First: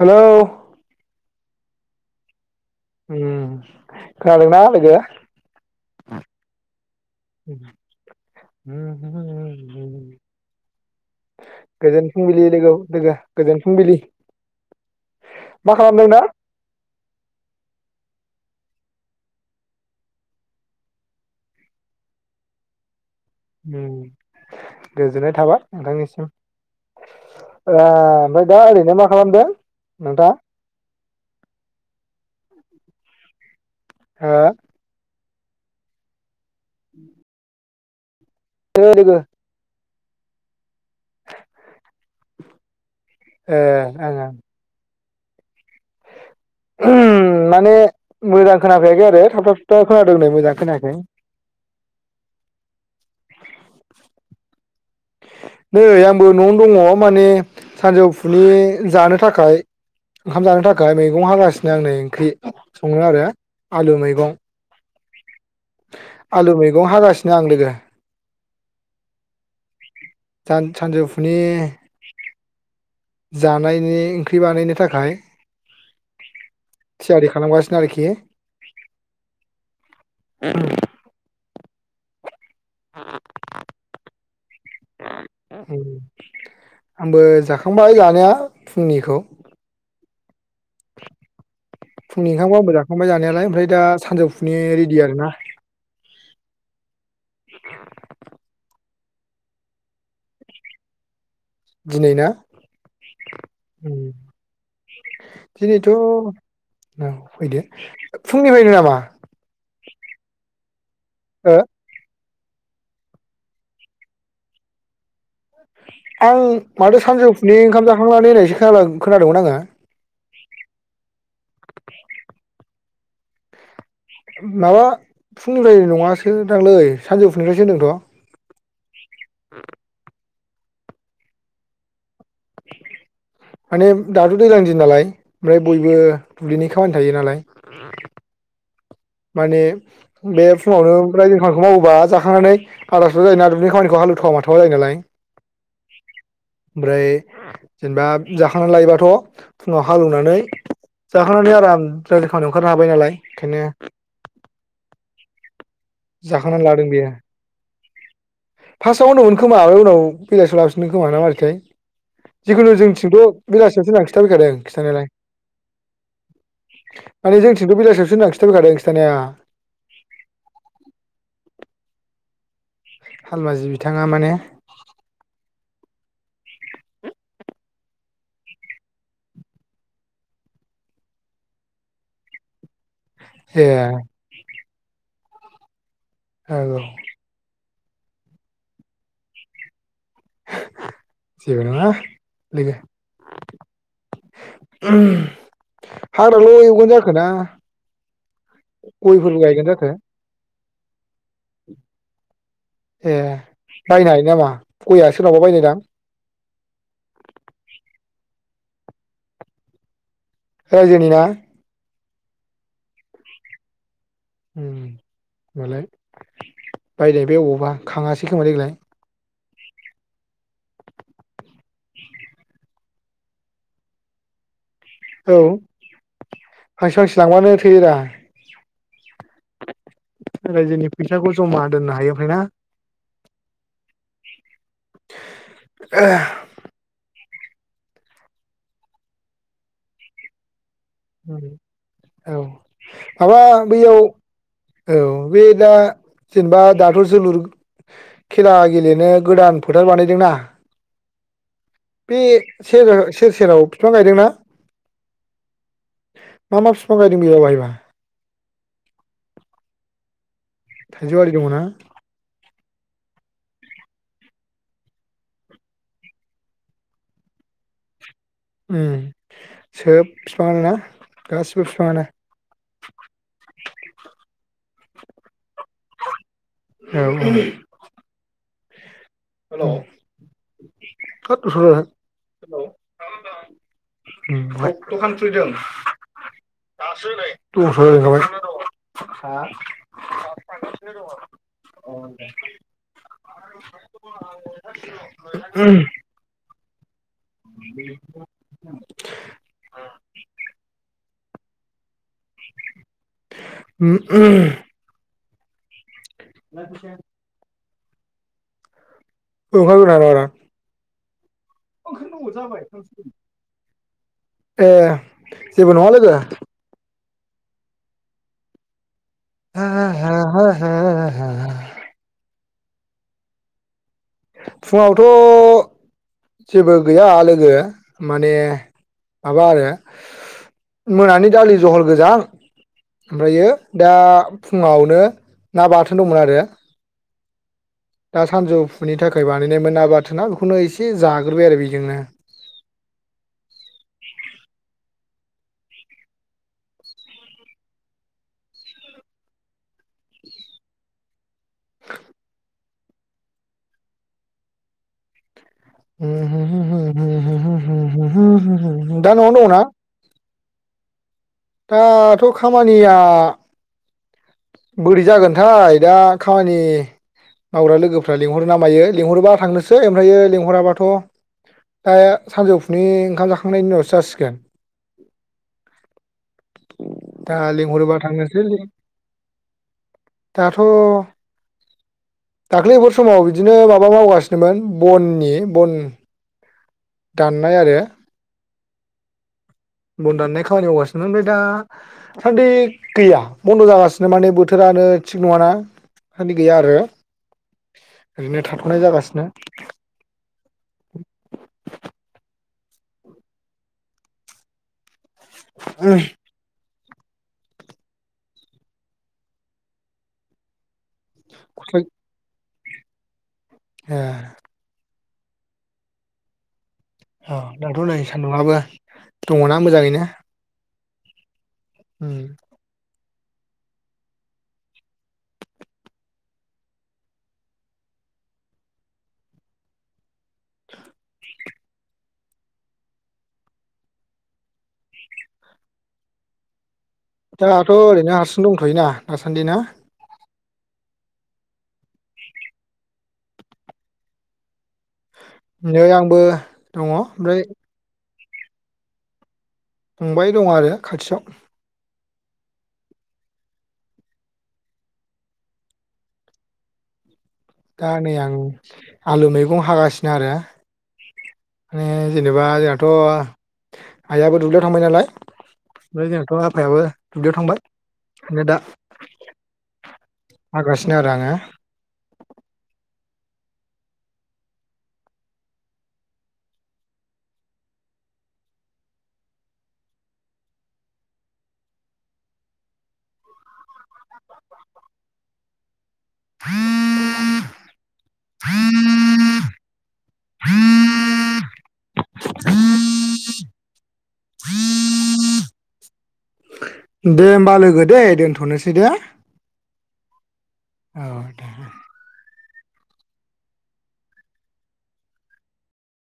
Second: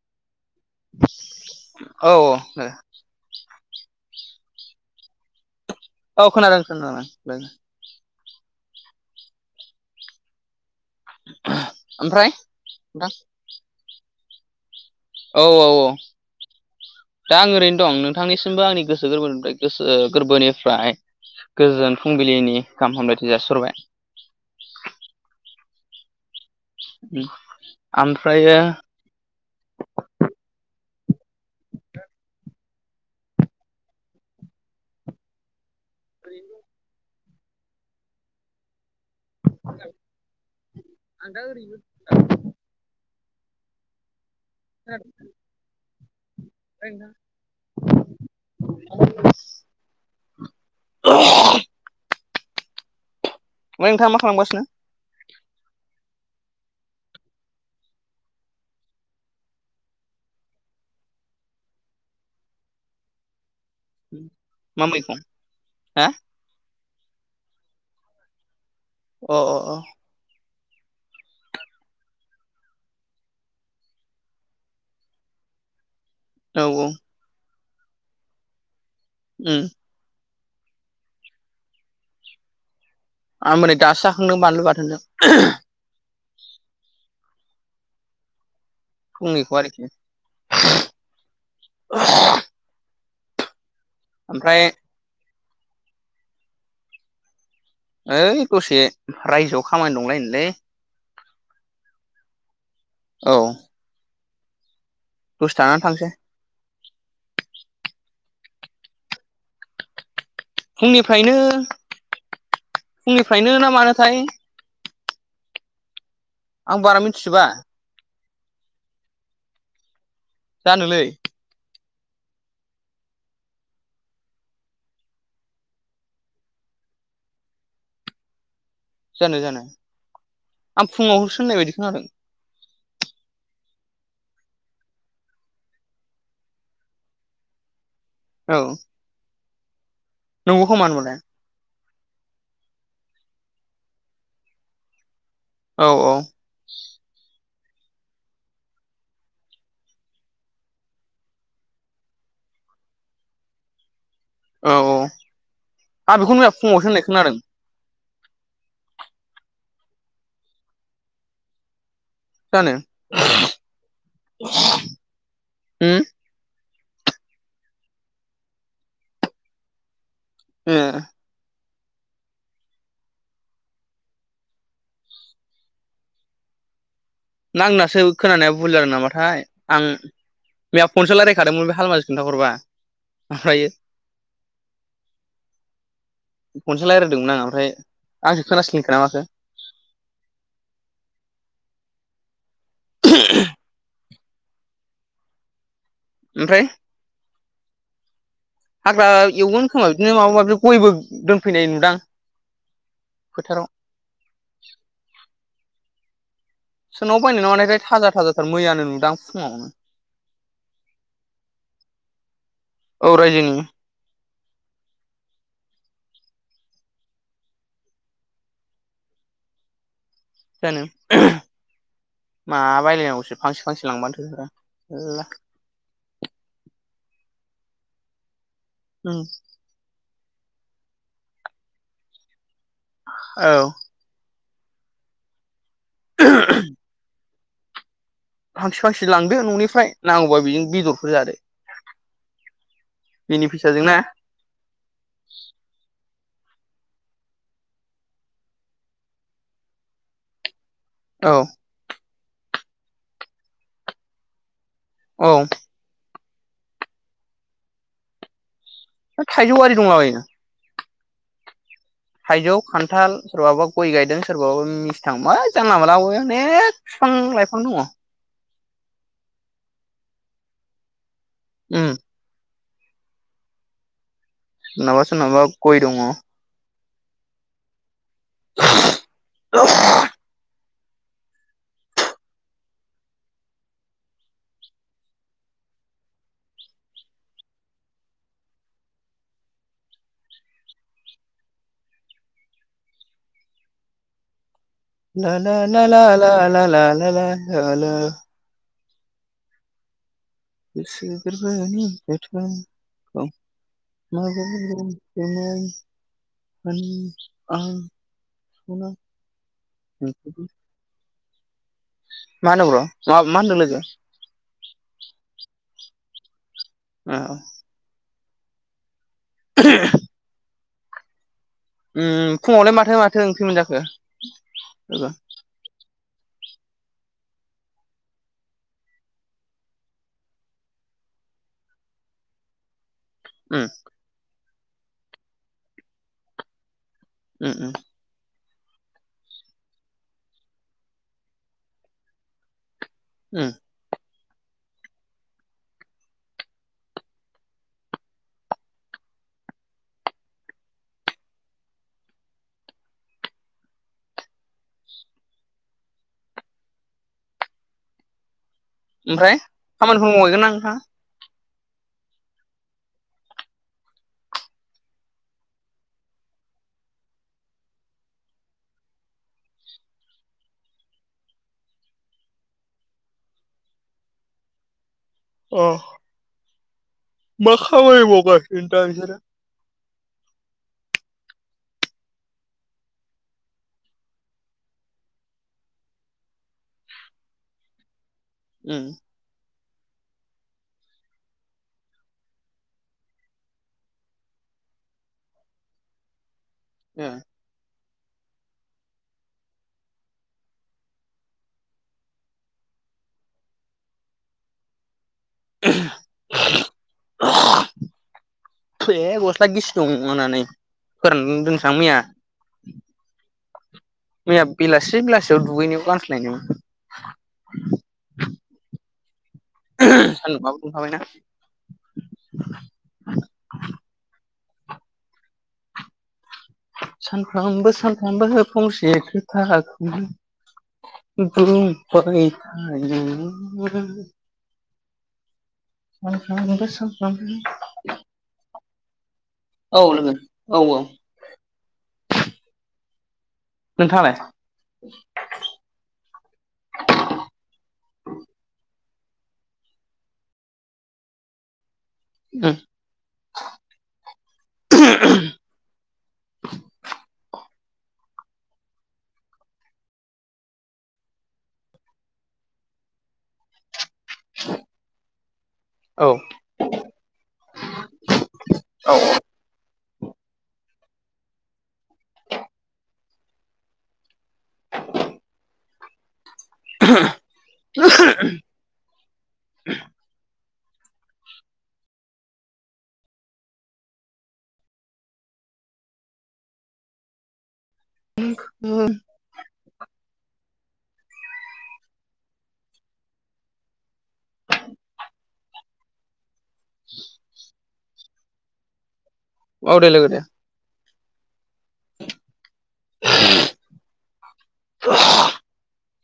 Hello! औ उम खोनादों ना लोगो? औ खोनादों खोनादों। लोगो। ह [unintelligible] ह [unintelligible] गोजोन ओमफ्राय फुंबिलि नोंथां लोगो-लोगो गोजोन फुंबिलि औ औ मा औ खालामदों दा? दा आं ओरैनो दं नोंथांनि आंनि गोसो गोरबोनिफ्राय गोसो गोरबोनिफ्राय गोजोन फुंबिलिनि गाहाम हामब्लाय गोजोननाय थाबाय। नोंथांनिसिम। ओ ओमफ्राय ओमफ्रायो दा ओरैनो मा खालामदों नोंथाङा? हो? ब [unintelligible] [inaudible] [inaudible] दङो दङो म [inaudible] आंगा [unintelligible] ए ओं ओं खोनादों ना ओहह माने मोजां खोनाफैयाखै आरो थाबथाब थाबथा खोनादों नै मोजां खोनायाखै। ओमफ्राय ओमफाय नोंथाङा मा खालामगासिनो नै आंबो नवावनो दङ माने सानजौफुनि जानो थाखाय ओंखाम जानो थाखाय मैगं हागासिनो आं नै ओंख्रि सङो आरो आलु मैगं मा मैगं हा गं हागासिनो आं लोगो अ अ अ सान सानजौफुनि जानायनि ओंख्रि बानायनो थाखाय औ औ थियारि खालामगासि गारोखि उम [inaudible] आमबोनै दासो खंदों बानलु बाथोनजों [inaudible] आंबो जाखांबाय जानाया फुंनिखौ आरोखि फुंनिओंखामखौ आवबो जा खांबाय जानायालाय ओमफ्राय दा सानजौफुनि ओमफ्राय रिदि आरो ना। [inaudible] ओइ दसे रायजोआव खामानि दंलायन दिनै ना? औ दसे थानानै दिनैथ थांसै ना फैदो फुंनिफायनो नामा? फुंनिफ्रायनो ओ फुंनिफ्रायनो ना मानोथाय आं बारा माथो सानजौ मिथिजोबा फुनिओंखाम जाखांनान नायनायसो खोनादों खोनादोंमोन आङो। जानोलै माबा फुंनिफ्राय नङासो दांलै सानजौ फुंनिफायसो होनदोंथ' जानो-जानो आं फुङाव होसोननाय बायदि खोनादों। माने दाथ' दैज्लां दिन नालाय फ्राय बयबो दुब्लिनि खामानि थायो नालाय। औ माने बे नंगौ खोमा फुङावनो होनबालाय रायजोनिखौ मावोबा- जाखांनानै आदारथ जायो ना दुब्लिनि खामानिखौ हालौथावा माथावा जायो नालाय। औ औ ब्राय जेनबा जाखांनानै लायोबाथ फुङाव हालोवनानै जाखांनानै आराम जोलदि खामानियाव ओंखारनो हाबाय नालाय खायनो। औ औ आ बेखौनो मैया फुङावसो होननाय खोनादों फासाआव होनदोंमोनखोमा ओमफाय उनाव फैगासेआव लाफिनदोंखोमा ना मारैथाय। जानो जिखुनु जोंथिंथ बेलासियावसो होना खिथाफैखादोंं खिन्थानायालाय। उम माने जोंथिंथ बेलासियावसोहोनना खिथाफैखादों खि थानाया उम हालमाजि बिथाङा माने ना आंनासो खोनानाया बुल जादों नामाथाय आं मैया फनसो रायज्लायखादोंमोन बे हालमाजि खिन्थाहरबा। ऐ। फनसो रालायदोंमोन आं ओमफ्राय। आंसो खोनास्लिंखोना माखो। जेबो नंङा लोगो [inaudible] उम हाग्राल' ओमफ्राय एवगोन जाखो ना हाग्रा गयफोरबो एवगोन गायगोन खोमा जाखो। बिदिनो माबा माबि गयबो दोनफैनाय नुदां ए फोथाराव बायनाय नामा गयया सोरनावबा बायनाय [unintelligible] सोरनावबा बायनाय ना मानायथाय थाजा थाजा मैयानो नुदां फुङावनो। राज्योनि ना? औ राज्योनि ओम मालाय बायनाय बे अबावबा खाङासै खोमा देग्लाय। जानो [unintelligible] मा बायलायनांगौसै फांसे फांसे लांबानो थोथारो । मेल्ला औ फांसे फांसे लांबानो थोयोरा। उम राज्योनि फैसाखौ जमा दोननो हायो ओमफ्राय ना औ [inaudible] फांसे फांसे लांदो न'निफ्राय नांगौबा बेजों बेदर उम औ माबा बेनि फैसाजों ना बैयाव औ बे दा जेनेबा दाथ जोलुर खेला गेलेनो गोदान फोथार बानायदोंना औ बे सेर सेर सेराव फिफां गायदोंना । औ मा मा फिफां गायदोंं बेयावहायबा? थाइजौआरि दंलाबायोनो। थाइजौआरि दङो ना थाइजौ खान्थाल सोरबाबा गय गायदों सोरबाबा मिस्थां मा जानला मोनला अनेख बिफां लाइफां दङ। उम सोब फिफाङानो ना गासिबो फिफाङानो [inaudible] सोरनाबा सोरनाबा गय दङ। औ औ [unintelligible] हेल' [unintelligible] उम [unintelligible] दखान खुलिदों दासो नै [unintelligible] दङ हा दासो थांगासिनो दं अ दे । [unintelligible] ला ला थोद दस्रा ला ला गोसो गोरबोनि बोथोनखौ [unintelligible] [unintelligible] [unintelligible] आं खौनो [unintelligible] मा होनो ब्र' मा मा होनदों लोगो [inaudible] जेबो नङा लोगो। औ। [unintelligible] [unintelligible] उम फुङावलाय माथो माथो ओंख्रि मोनजाखो? लोगो फुंङावथ' जेबो गैया लोगो माने माबा आरो मोनानि दालि जहल गोजां। ओमफायो उम दा फुङावनो ना बाथोन दंमोन आरो। उम दा सानजौफुनि थाखाय बानायनायमोन ना बाथोना बेखौनो एसे जाग्रोबाय आरो बेजोंनो। उम। [inaudible] [inaudible] [unintelligible] दा न'आव ओमफ्राय दङ'ना? खामानिफोर [unintelligible] दाथ' खामानिया बोरै जागोनथाय दा खामानि मावग्रा लोगोफ्रा लिंहरो ना मायो लिंहरोबा थांनोसै ओमफ्रायो लिंहराबाथ' दा सानजौफुनि ओंखाम जाखांनायनि उनावसो जासिगोन। अह। दा लिंहरोबा थांनोसै मावगासिनो दा नोंसोरो? दाथ' दाख्लैफोर समाव बिदिनो माबा मावगासिनोमोन बननि बन दाननाय आरो। उम बन दाननाय खामानि मावगासिनो। ओमफ्राय दा सान्दि गैया बन्द' जागासिनो माने बोथोरानो थिग नङाना। गैया आरो उम ओरैनो थाथ'नाय जागासिनो। [unintelligible] [unintelligible] एह गस्ला गिसि दंमोन आनै। फोरान दोनसां मैया। [inaudible] मोया बिलासि बिलासि दुगैनायाव गानस्लायनो औ दाथ' नै सान्दुंआबो दङना मोजाङैनो? सान्दुंआबो दुंखाबायना? ओम [unintelligible] सानफ्रामबो सानफ्रामबो फंसे खोथाखौनो बुंबाय थायो सानफ्रामबो सानफ्रामबो दाथ' ओरैनो हारसिं दंथ'योना? दासान्दि ना? औ लोगो औ औ नोंथाङालाय? नै आंबो दङ ओमफ्राय फंबाय दं आरो खाथियाव। ओं दा नै आं आलु मैगं हागासिनो आरो माने जेनेबा जोंहाथ' आइयाबो दुब्लियाव थांबाय नालाय, औ ओमफ्राय जोंहाथ' आफायाबो दुब्लियाव थांबाय फ्राय दा हागासिनो आरो आङो [inaudible] [unintelligible] [unintelligible] [unintelligible] [unintelligible] [unintelligible] [unintelligible] दे होमबा लोगो। दे दोनथ'नोसै दे! औ दे लोगो दे। औ दे। [unintelligible]